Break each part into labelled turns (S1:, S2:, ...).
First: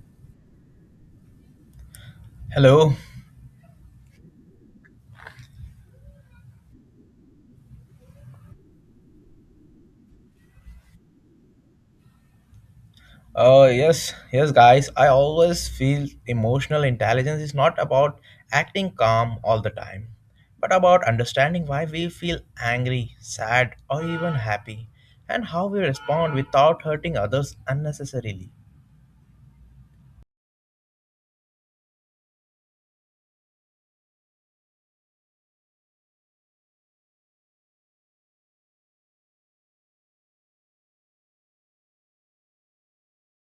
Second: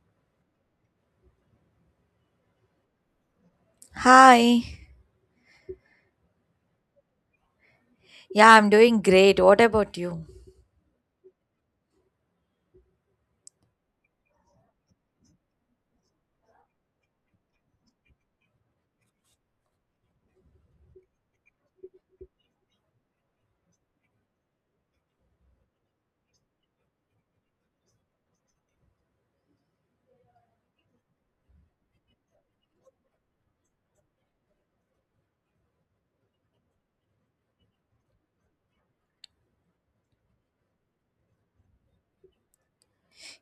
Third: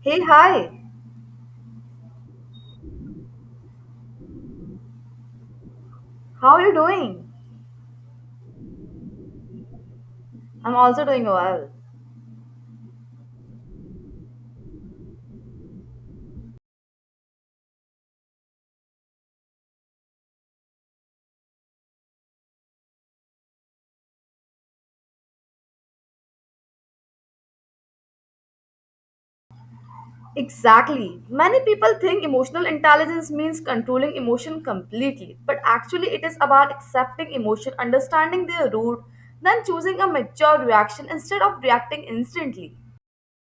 S1: Hey, hi.
S2: Hello.
S3: Hi.
S1: How are you doing?
S3: Yeah, I'm doing great. What about you?
S1: I'm also doing well.
S2: Yes, yes, guys. I always feel emotional intelligence is not about acting calm all the time, but about understanding why we feel angry, sad, or even happy, and how we respond without hurting others unnecessarily.
S1: Exactly. Many people think emotional intelligence means controlling emotion completely, but actually, it is about accepting emotion, understanding their root, then choosing a mature reaction instead of reacting instantly.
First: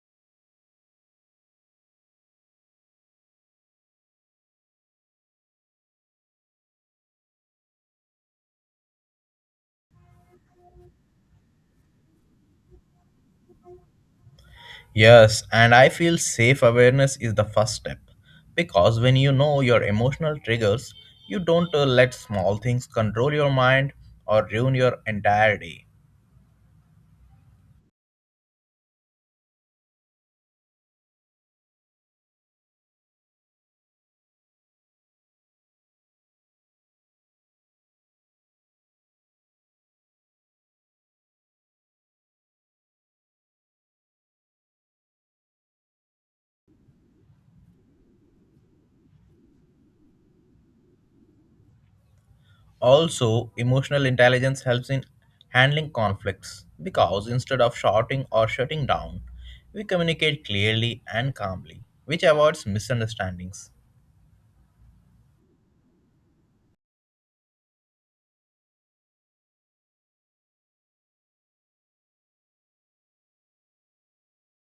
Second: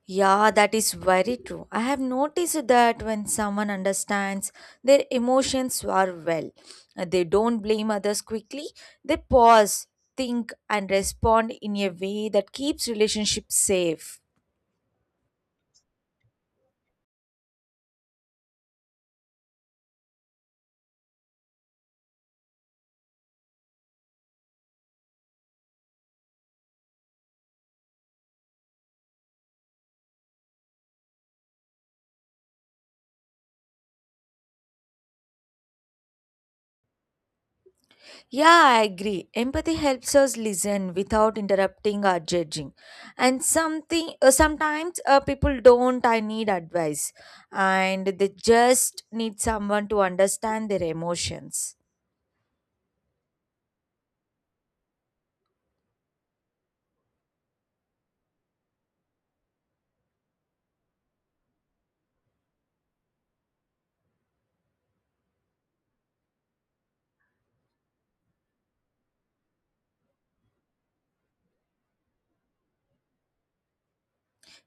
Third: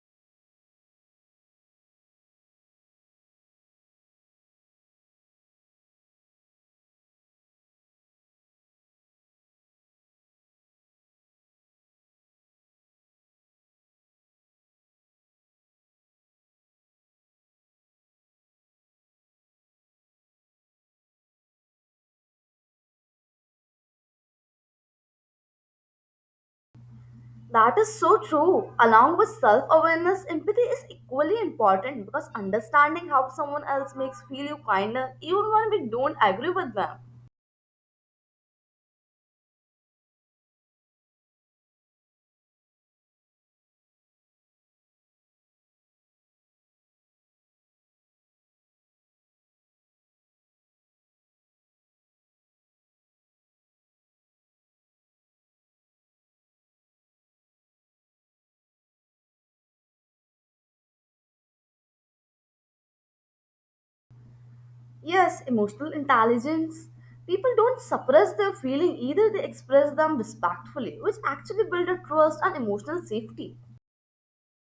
S3: Yeah, that is very true. I have noticed that when someone understands their emotions are they don't blame others quickly. They pause, think, and respond in a way that keeps relationships safe.
S2: Yes, and I feel safe awareness is the first step because when you know your emotional triggers, you don't let small things control your mind or ruin your entire day.
S1: That is so true. Along with self awareness, empathy is equally important because understanding how someone else makes feel you kinder even when we don't agree with them.
S3: Yeah, I agree. Empathy helps us listen without interrupting or judging. And something sometimes people don't I need advice and they just need someone to understand their emotions.
S2: Also, emotional intelligence helps in handling conflicts because instead of shouting or shutting down, we communicate clearly and calmly, which avoids misunderstandings.
S1: Yes, emotional intelligence. People don't suppress their feeling either, they express them respectfully, which actually build a trust and emotional safety.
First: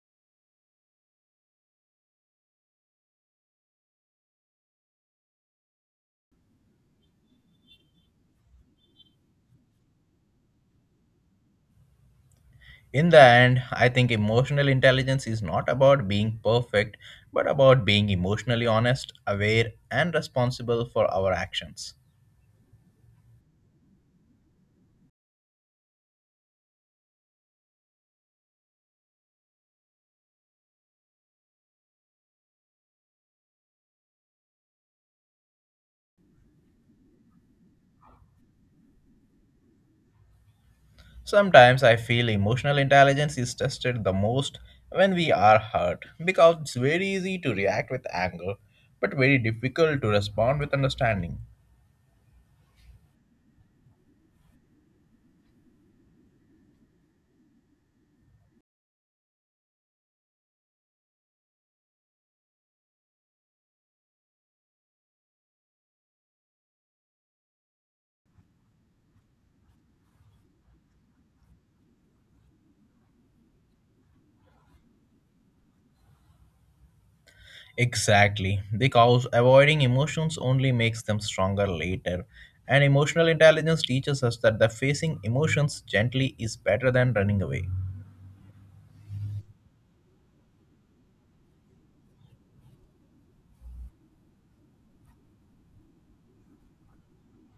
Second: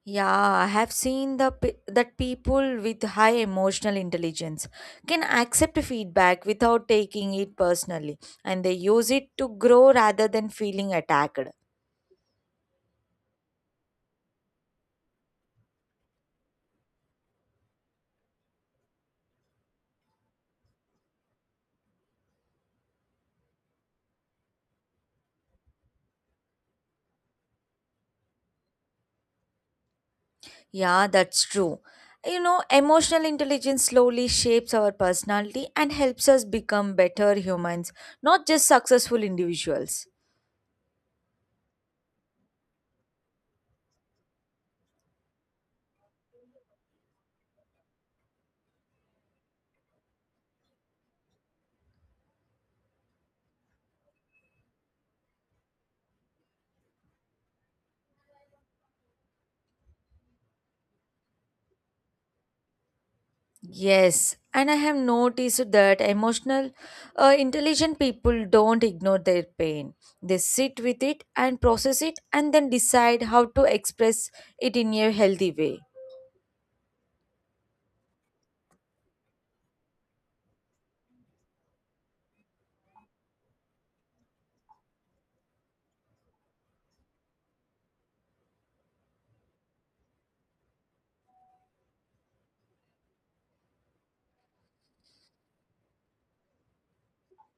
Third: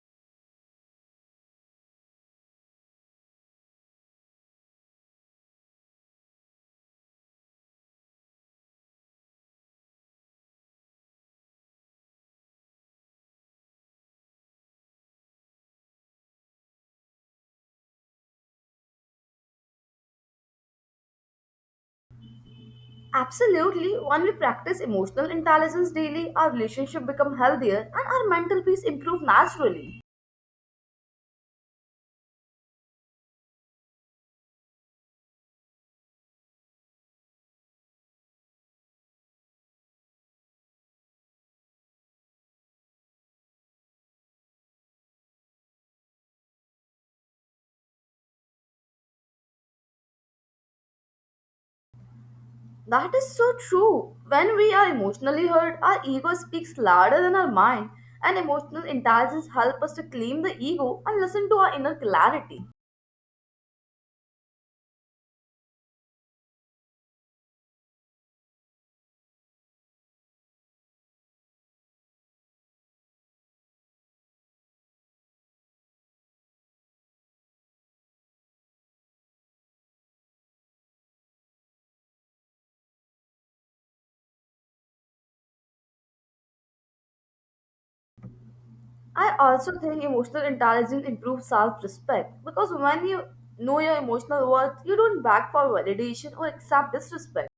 S3: Yeah, I have seen that people with high emotional intelligence can accept feedback without taking it personally and they use it to grow rather than feeling attacked.
S2: In the end, I think emotional intelligence is not about being perfect, but about being emotionally honest, aware, and responsible for our actions.
S1: Absolutely, when we practice emotional intelligence daily, our relationship become healthier and our mental peace improve naturally.
S3: Yeah, that's true. You know, emotional intelligence slowly shapes our personality and helps us become better humans, not just successful individuals.
S2: Sometimes I feel emotional intelligence is tested the most when we are hurt because it's very easy to react with anger but very difficult to respond with understanding.
S1: That is so true. When we are emotionally hurt, our ego speaks louder than our mind, and emotional intelligence help us to claim the ego and listen to our inner clarity.
S3: Yes, and I have noticed that intelligent people don't ignore their pain. They sit with it and process it and then decide how to express it in a healthy way.
S2: Exactly, because avoiding emotions only makes them stronger later. And emotional intelligence teaches us that the facing emotions gently is better than running away.
S1: I also think emotional intelligence improves self respect because when you know your emotional worth, you don't beg for validation or accept disrespect.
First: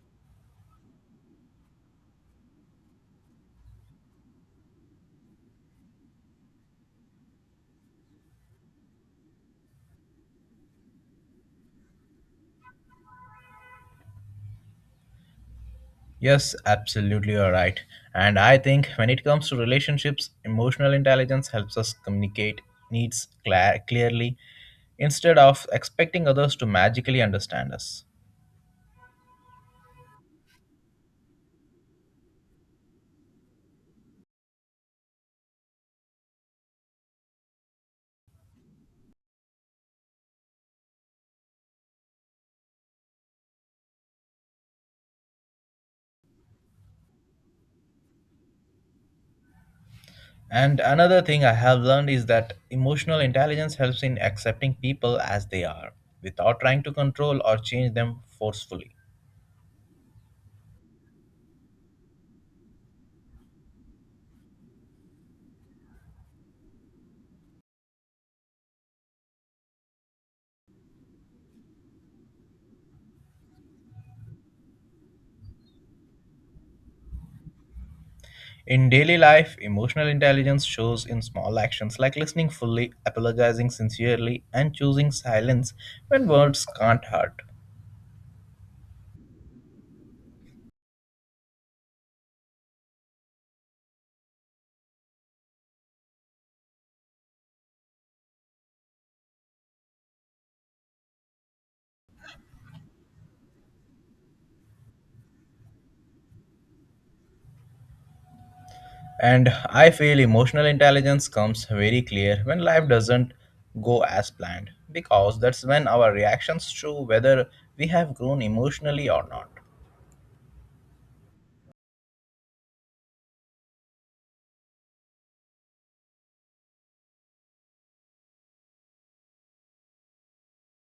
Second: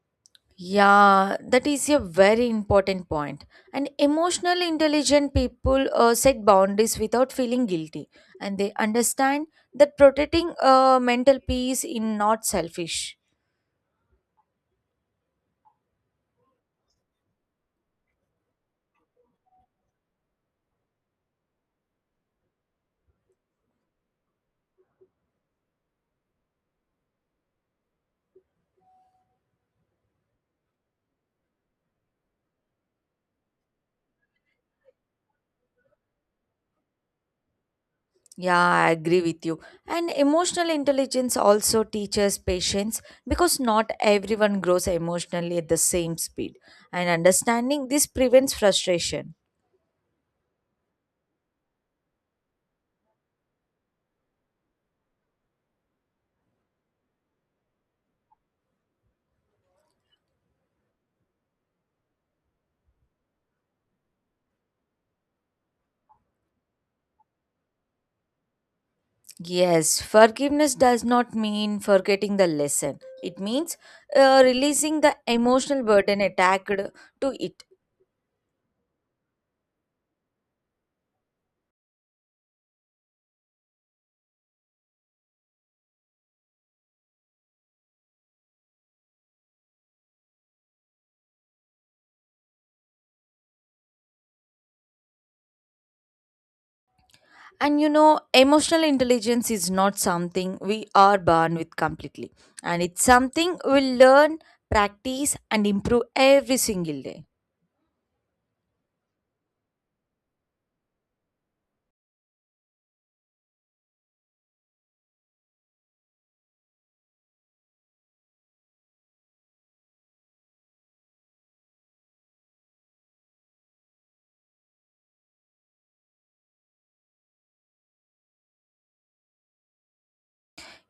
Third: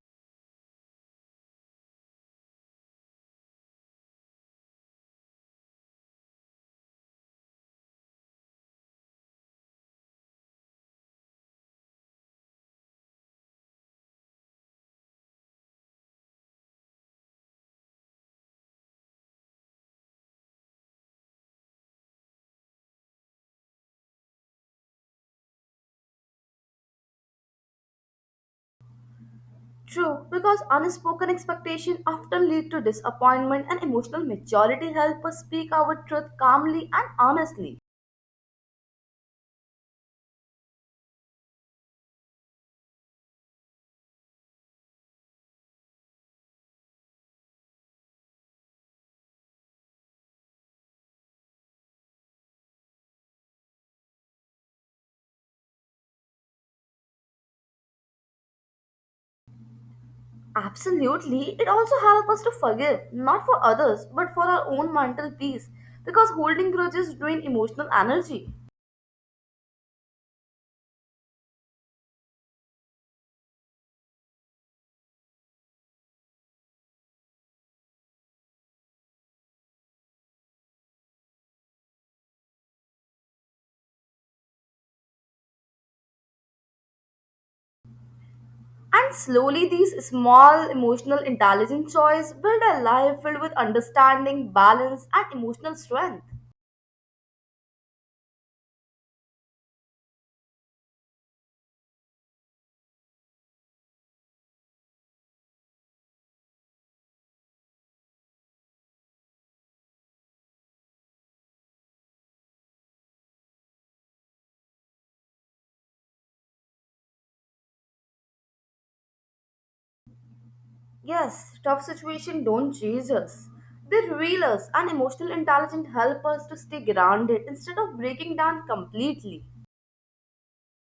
S3: Yeah, that is a very important point. And emotionally intelligent people set boundaries without feeling guilty, and they understand that protecting mental peace is not selfish.
S2: Yes, absolutely, you're right. And I think when it comes to relationships, emotional intelligence helps us communicate needs cla clearly instead of expecting others to magically understand us.
S1: True, because unspoken expectations often lead to disappointment, and emotional maturity helps us speak our truth calmly and honestly.
S3: Yeah, I agree with you. And emotional intelligence also teaches patience because not everyone grows emotionally at the same speed. And understanding this prevents frustration.
S2: And another thing I have learned is that emotional intelligence helps in accepting people as they are without trying to control or change them forcefully.
S1: Absolutely, it also helps us to forgive, not for others, but for our own mental peace, because holding grudges drain emotional energy.
S3: Yes, forgiveness does not mean forgetting the lesson. It means releasing the emotional burden attached to it.
S2: In daily life, emotional intelligence shows in small actions like listening fully, apologizing sincerely, and choosing silence when words can't hurt.
S1: And slowly, these small emotional intelligence choices build a life filled with understanding, balance, and emotional strength.
S3: And you know, emotional intelligence is not something we are born with completely, and it's something we learn, practice, and improve every single day.
S2: And I feel emotional intelligence comes very clear when life doesn't go as planned, because that's when our reactions show whether we have grown emotionally or not.
S1: Yes, tough situations don't chase us. They reel us, and emotional intelligence help us to stay grounded instead of breaking down completely.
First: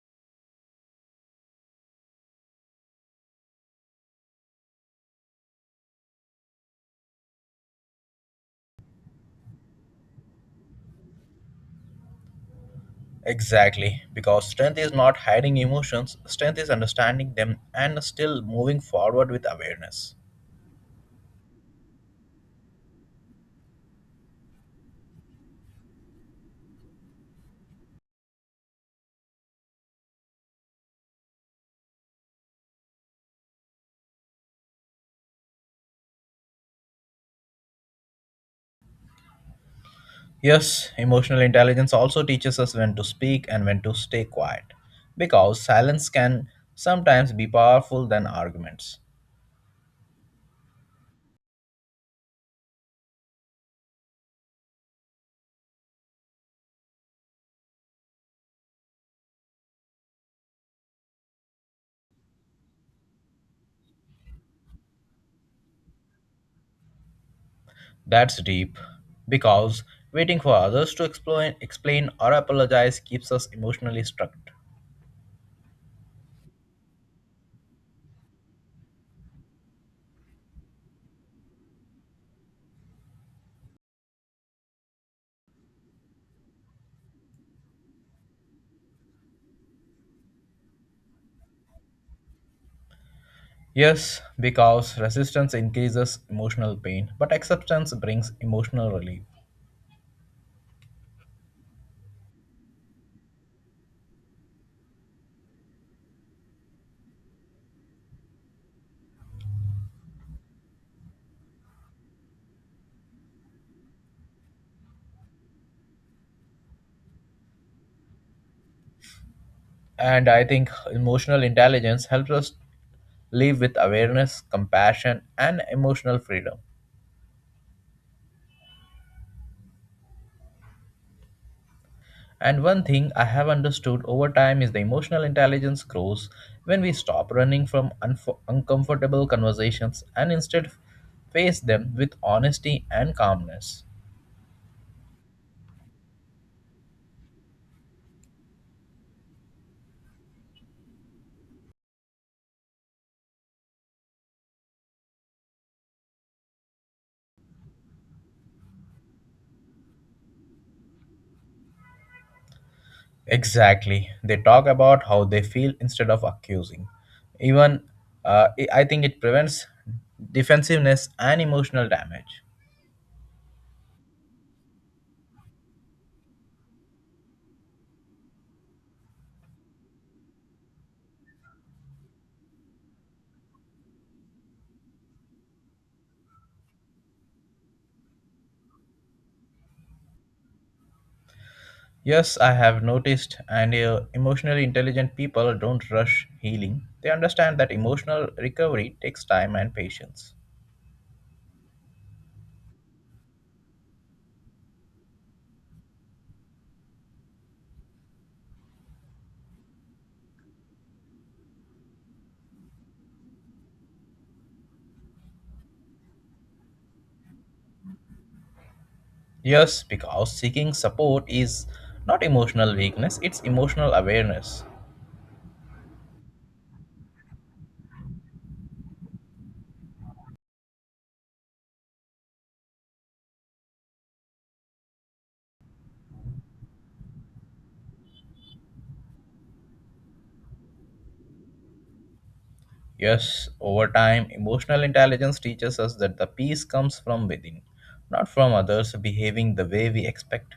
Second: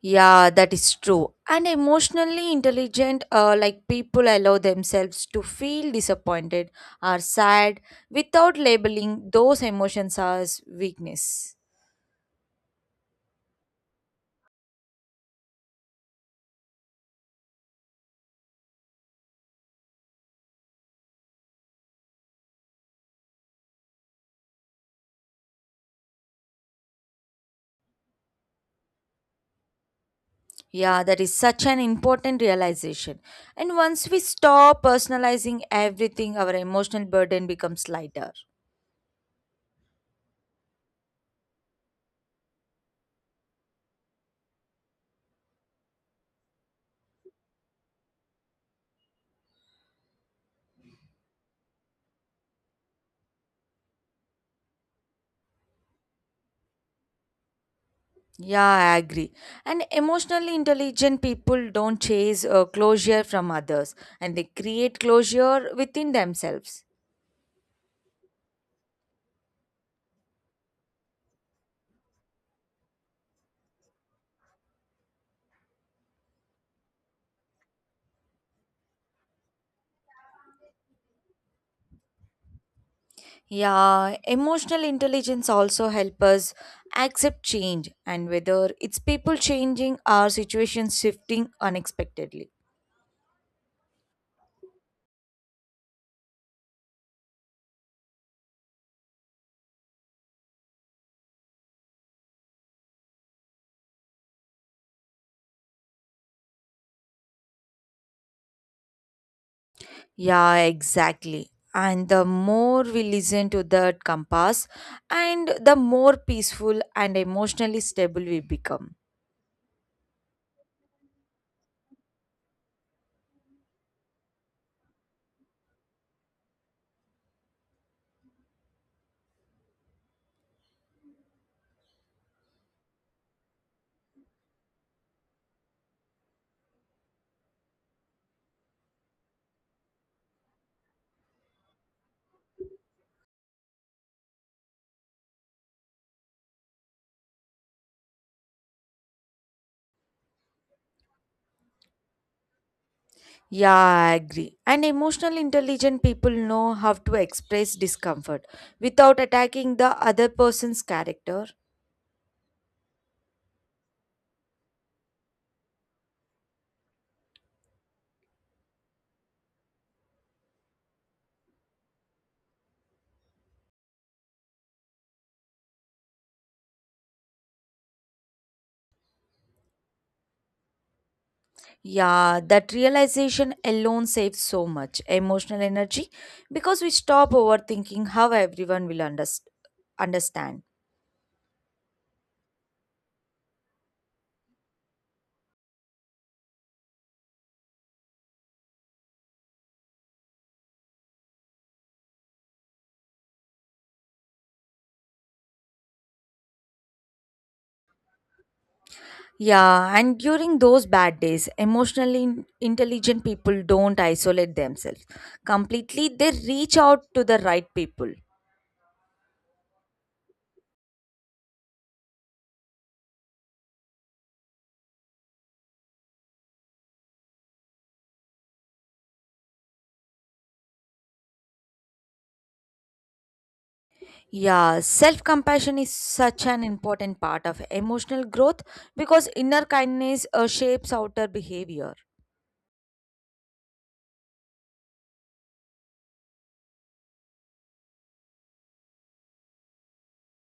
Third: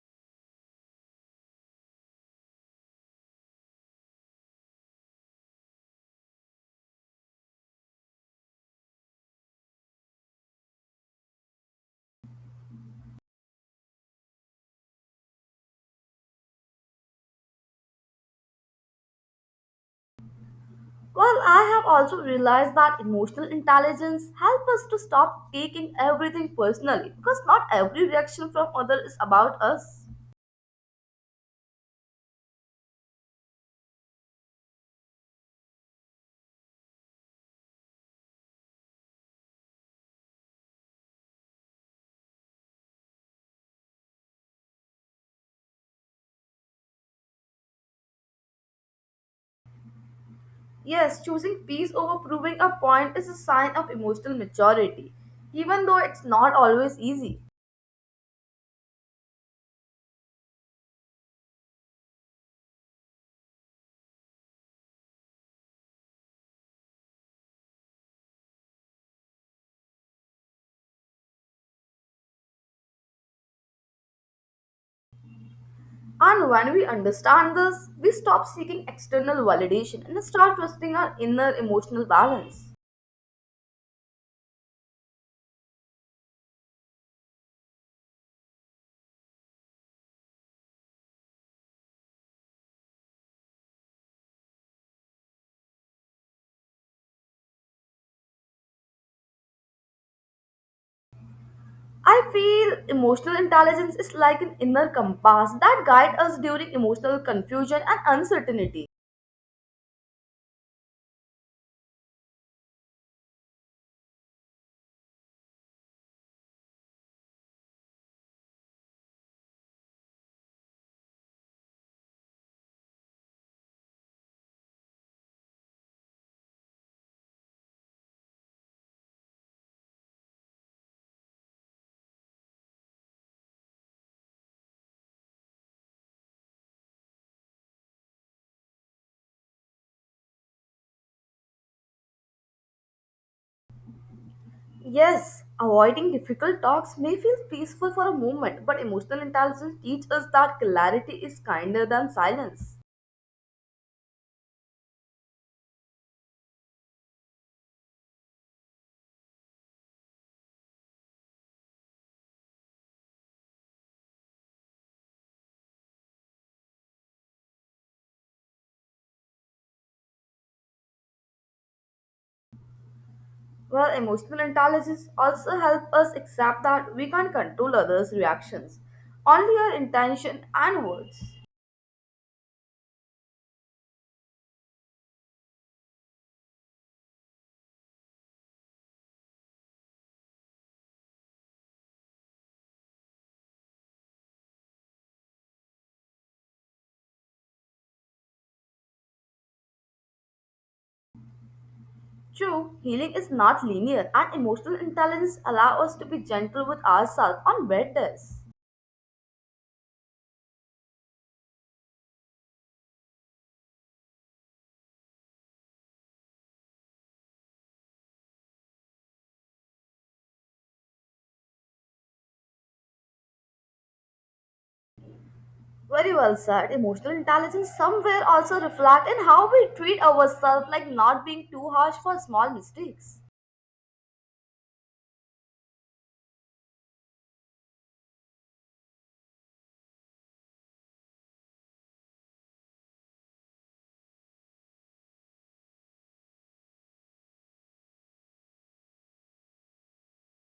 S3: Yeah, that is true. And emotionally intelligent, like people allow themselves to feel disappointed or sad without labeling those emotions as weakness.
S2: Exactly, because strength is not hiding emotions, strength is understanding them and still moving forward with awareness.
S1: Well, I have also realized that emotional intelligence helps us to stop taking everything personally because not every reaction from others is about us.
S3: Yeah, that is such an important realization. And once we stop personalizing everything, our emotional burden becomes lighter.
S2: Yes, emotional intelligence also teaches us when to speak and when to stay quiet, because silence can sometimes be powerful than arguments.
S1: Yes, choosing peace over proving a point is a sign of emotional maturity, even though it's not always easy.
S3: Yeah, I agree. And emotionally intelligent people don't chase closure from others and they create closure within themselves.
S2: That's deep, because waiting for others to explain or apologize keeps us emotionally struck.
S1: And when we understand this, we stop seeking external validation and start trusting our inner emotional balance.
S3: Yeah, emotional intelligence also help us accept change and whether it's people changing or situations shifting unexpectedly.
S2: Yes, because resistance increases emotional pain, but acceptance brings emotional relief.
S1: I feel emotional intelligence is like an inner compass that guides us during emotional confusion and uncertainty.
S3: Yeah, exactly. And the more we listen to that compass and the more peaceful and emotionally stable we become.
S2: And I think emotional intelligence helps us live with awareness, compassion, and emotional freedom. And one thing I have understood over time is the emotional intelligence grows when we stop running from uncomfortable conversations and instead face them with honesty and calmness.
S1: Yes, avoiding difficult talks may feel peaceful for a moment, but emotional intelligence teaches us that clarity is kinder than silence.
S3: Yeah, I agree. And emotional intelligent people know how to express discomfort without attacking the other person's character.
S2: Exactly. They talk about how they feel instead of accusing. Even I think it prevents defensiveness and emotional damage.
S1: Well, emotional intelligence also helps us accept that we can't control others' reactions, only our intention and words.
S3: Yeah, that realization alone saves so much emotional energy because we stop overthinking how everyone will understand.
S2: Yes, I have noticed, and emotionally intelligent people don't rush healing. They understand that emotional recovery takes time and patience.
S1: True, healing is not linear, and emotional intelligence allows us to be gentle with ourselves on bad days.
S3: Yeah, and during those bad days, intelligent people don't isolate themselves completely, they reach out to the right people.
S2: Yes, because seeking support is not emotional weakness, it's emotional awareness.
S1: Very well said. Emotional intelligence somewhere also reflect in how we treat ourselves, like not being too harsh for small mistakes.
S3: Yeah, self compassion is such an important part of emotional growth because inner kindness shapes outer behavior.
S2: Yes, over time, emotional intelligence teaches us that the peace comes from within, not from others behaving the way we expect.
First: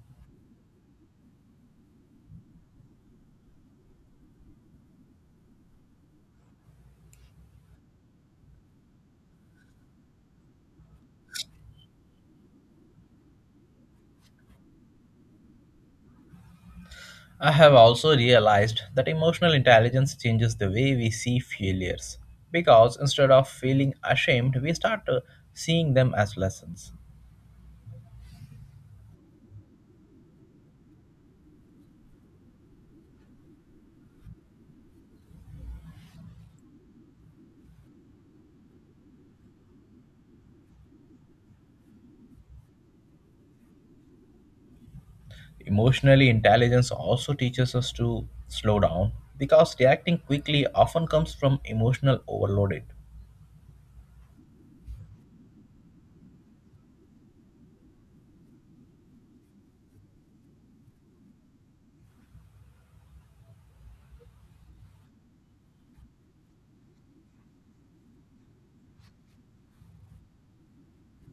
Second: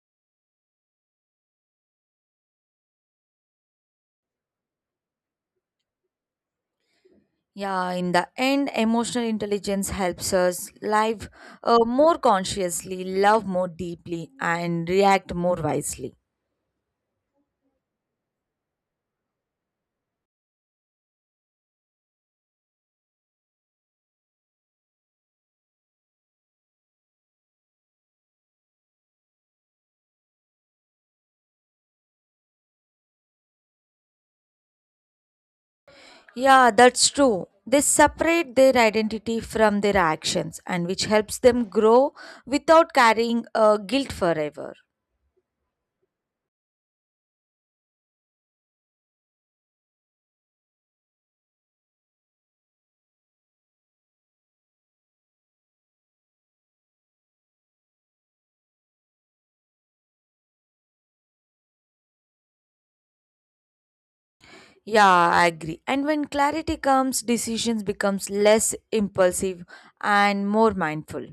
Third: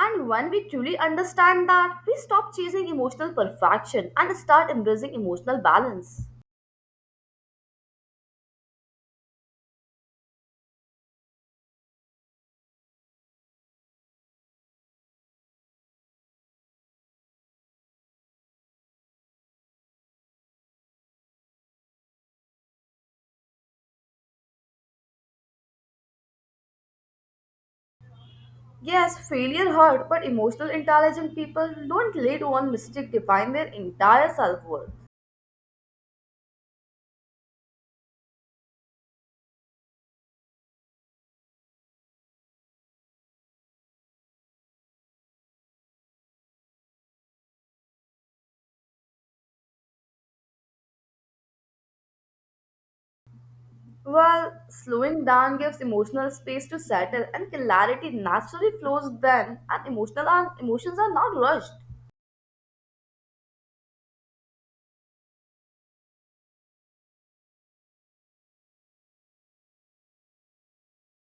S1: And when we truly understand that, we stop chasing emotional perfection and start embracing emotional balance.
S3: Yeah, in the end, emotional intelligence helps us live more consciously, love more deeply, and react more wisely.
S2: I have also realized that emotional intelligence changes the way we see failures, because instead of feeling ashamed, we start seeing them as lessons.
S1: Yes, failure hurt, but emotional intelligent people don't let one mistake define their entire self worth.
S3: Yeah, that's true. They separate their identity from their actions, and which helps them grow without carrying guilt forever.
S2: Emotionally, intelligence also teaches us to slow down because reacting quickly often comes from emotional overloaded.
S1: While slowing down gives emotional space to settle, and clarity naturally flows then, and emotional and emotions are not rushed.
S3: Yeah, I agree. And when clarity comes, decisions becomes less impulsive and more mindful.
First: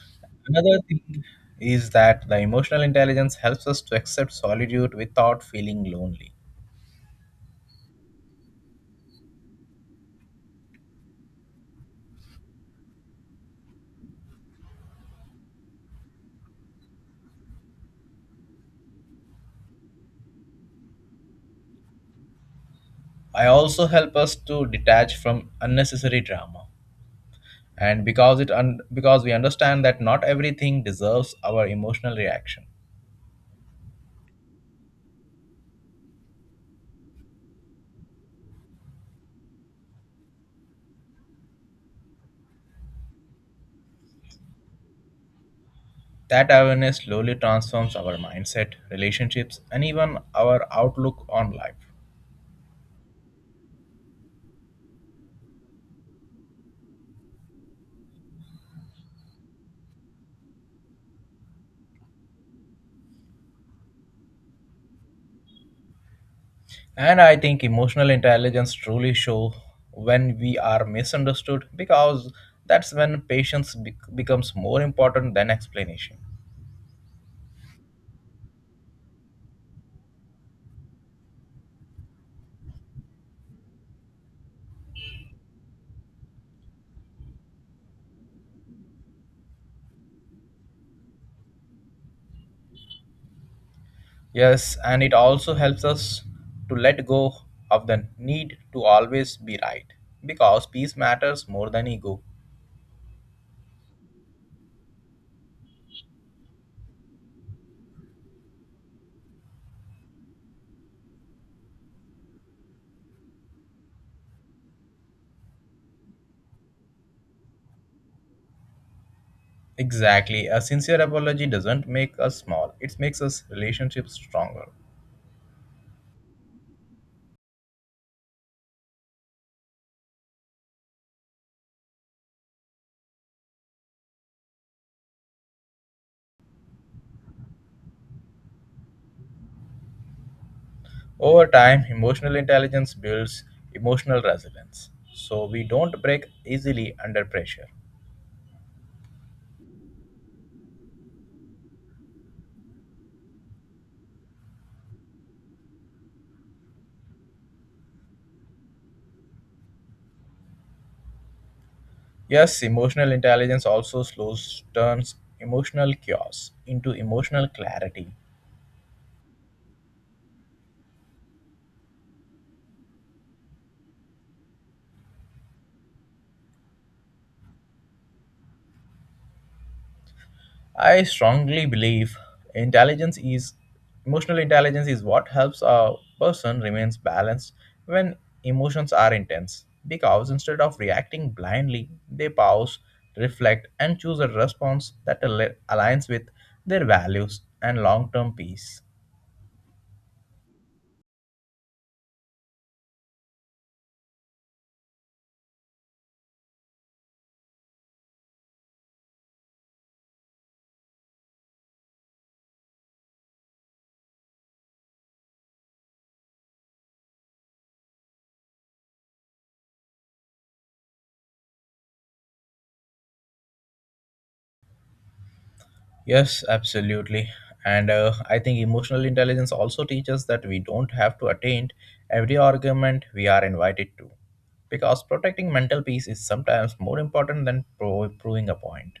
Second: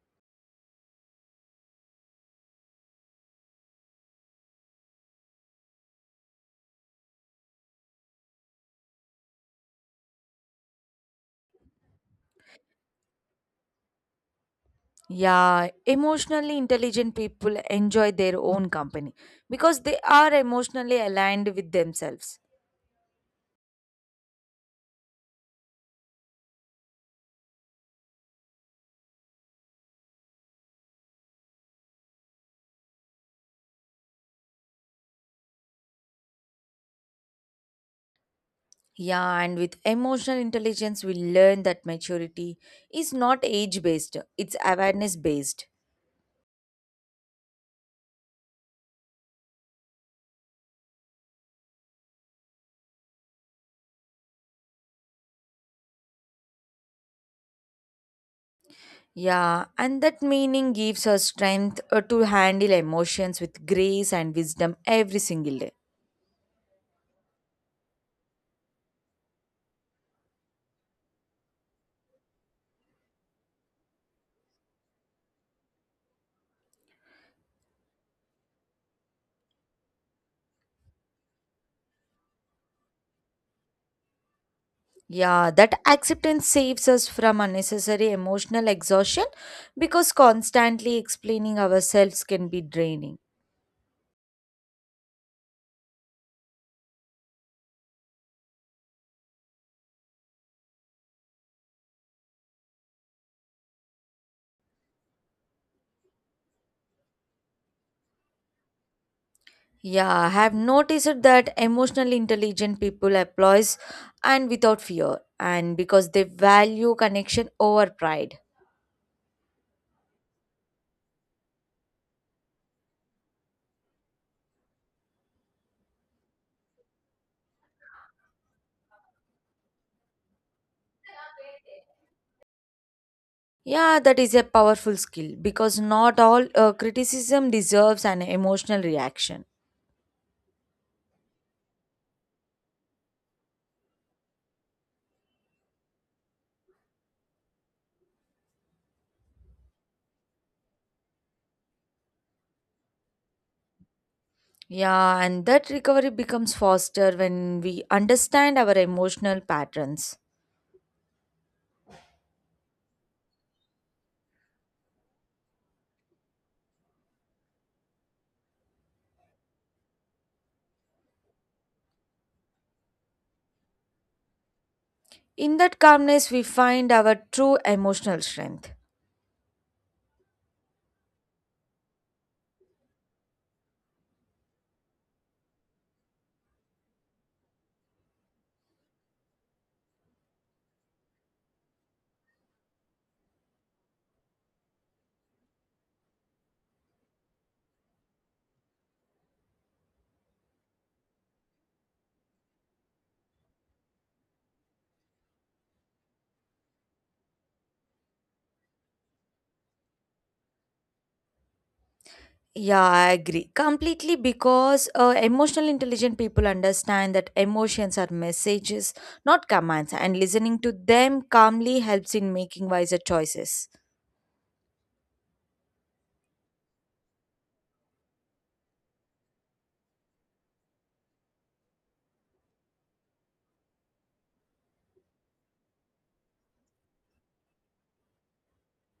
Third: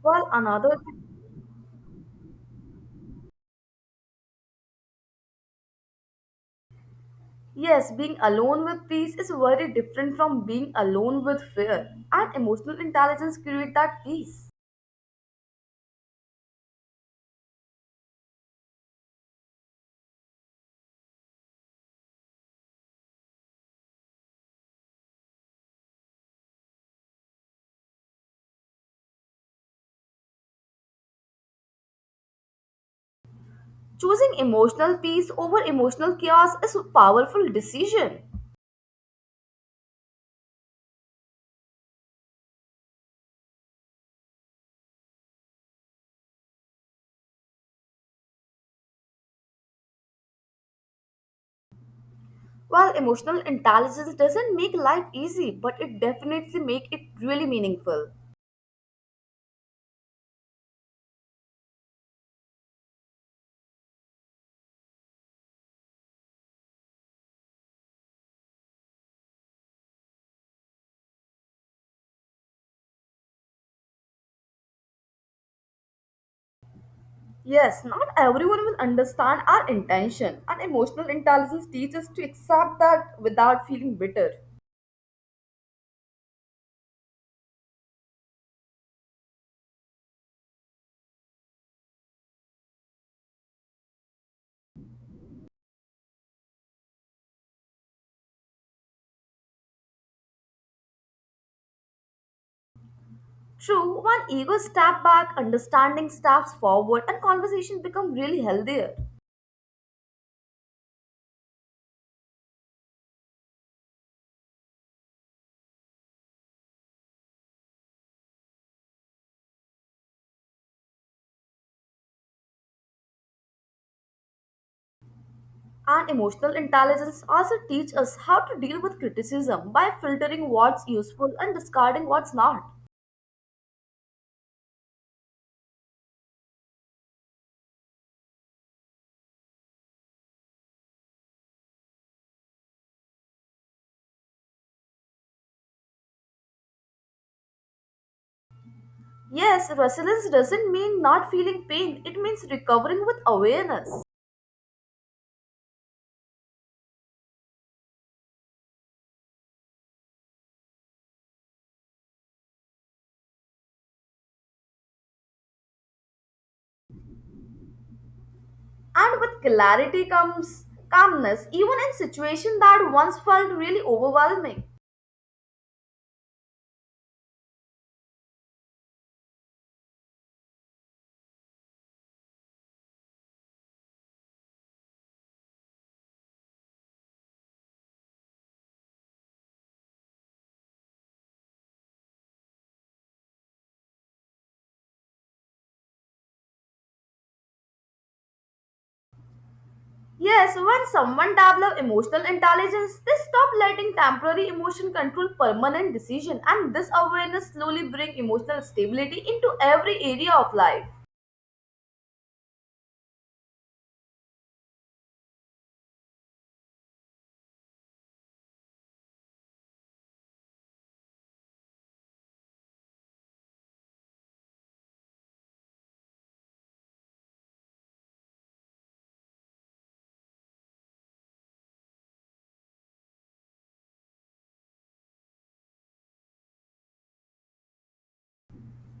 S1: While another,
S2: Another
S1: thing,
S2: thing is that the emotional intelligence helps us to accept solitude without feeling lonely.
S1: yes, being alone with peace is very different from being alone with fear, and emotional intelligence creates that peace.
S3: Yeah, emotionally intelligent people enjoy their own company because they are emotionally aligned with themselves.
S2: I also help us to detach from unnecessary drama. And because it because we understand that not everything deserves our emotional reaction.
S1: Choosing emotional peace over emotional chaos is a powerful decision.
S3: Yeah, and with emotional intelligence, we learn that maturity is not age based, it's awareness based.
S2: That awareness slowly transforms our mindset, relationships, and even our outlook on life.
S1: While emotional intelligence doesn't make life easy, but it definitely make it really meaningful.
S3: Yeah, and that meaning gives us strength to handle emotions with grace and wisdom every single day.
S2: And I think emotional intelligence truly show when we are misunderstood because that's when patience becomes more important than explanation.
S1: Yes, not everyone will understand our intention, and emotional intelligence teaches us to accept that without feeling bitter.
S3: Yeah, that acceptance saves us from unnecessary emotional exhaustion because constantly explaining ourselves can be draining.
S2: Yes, and it also helps us to let go of the need to always be right because peace matters more than ego.
S1: True, when ego step back, understanding steps forward, and conversation become really healthier.
S3: Yeah, I have noticed that emotionally intelligent people applause and without fear, and because they value connection over pride.
S2: Exactly, a sincere apology doesn't make us small, it makes us relationships stronger.
S1: And emotional intelligence also teach us how to deal with criticism by filtering what's useful and discarding what's not.
S3: Yeah, that is a powerful skill because not all criticism deserves an emotional reaction.
S2: Over time, emotional intelligence builds emotional resilience, so we don't break easily under pressure.
S1: Yes, resilience doesn't mean not feeling pain. It means recovering with awareness.
S3: Yeah, and that recovery becomes faster when we understand our emotional patterns.
S2: Yes, emotional intelligence also slows turns emotional chaos into emotional clarity.
S1: And with clarity comes calmness, even in situations that once felt really overwhelming.
S3: In that calmness, we find our true emotional strength.
S2: I strongly believe intelligence is emotional intelligence is what helps a person remains balanced when emotions are intense because instead of reacting blindly, they pause, reflect and choose a response that aligns with their values and long-term peace.
S1: Yes, when someone develops emotional intelligence, they stop letting temporary emotion control permanent decision and this awareness slowly brings emotional stability into every area of life.
S3: Yeah, I agree completely because emotional intelligent people understand that emotions are messages, not commands, and listening to them calmly helps in making wiser choices.
S2: Yes, absolutely. And I think emotional intelligence also teaches that we don't have to attain every argument we are invited to, because protecting mental peace is sometimes more important than proving a point.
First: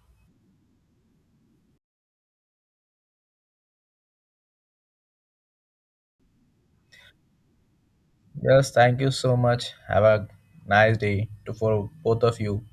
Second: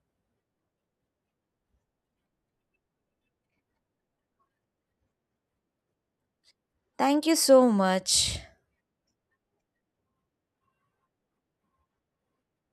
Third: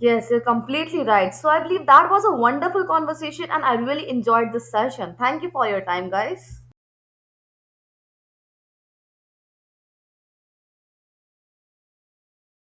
S1: Yes, you're completely right. So I believe that was a wonderful conversation and I really enjoyed this session. Thank you for your time, guys.
S3: Thank you so much.
S2: Yes, thank you so much. Have a nice day to for both of you.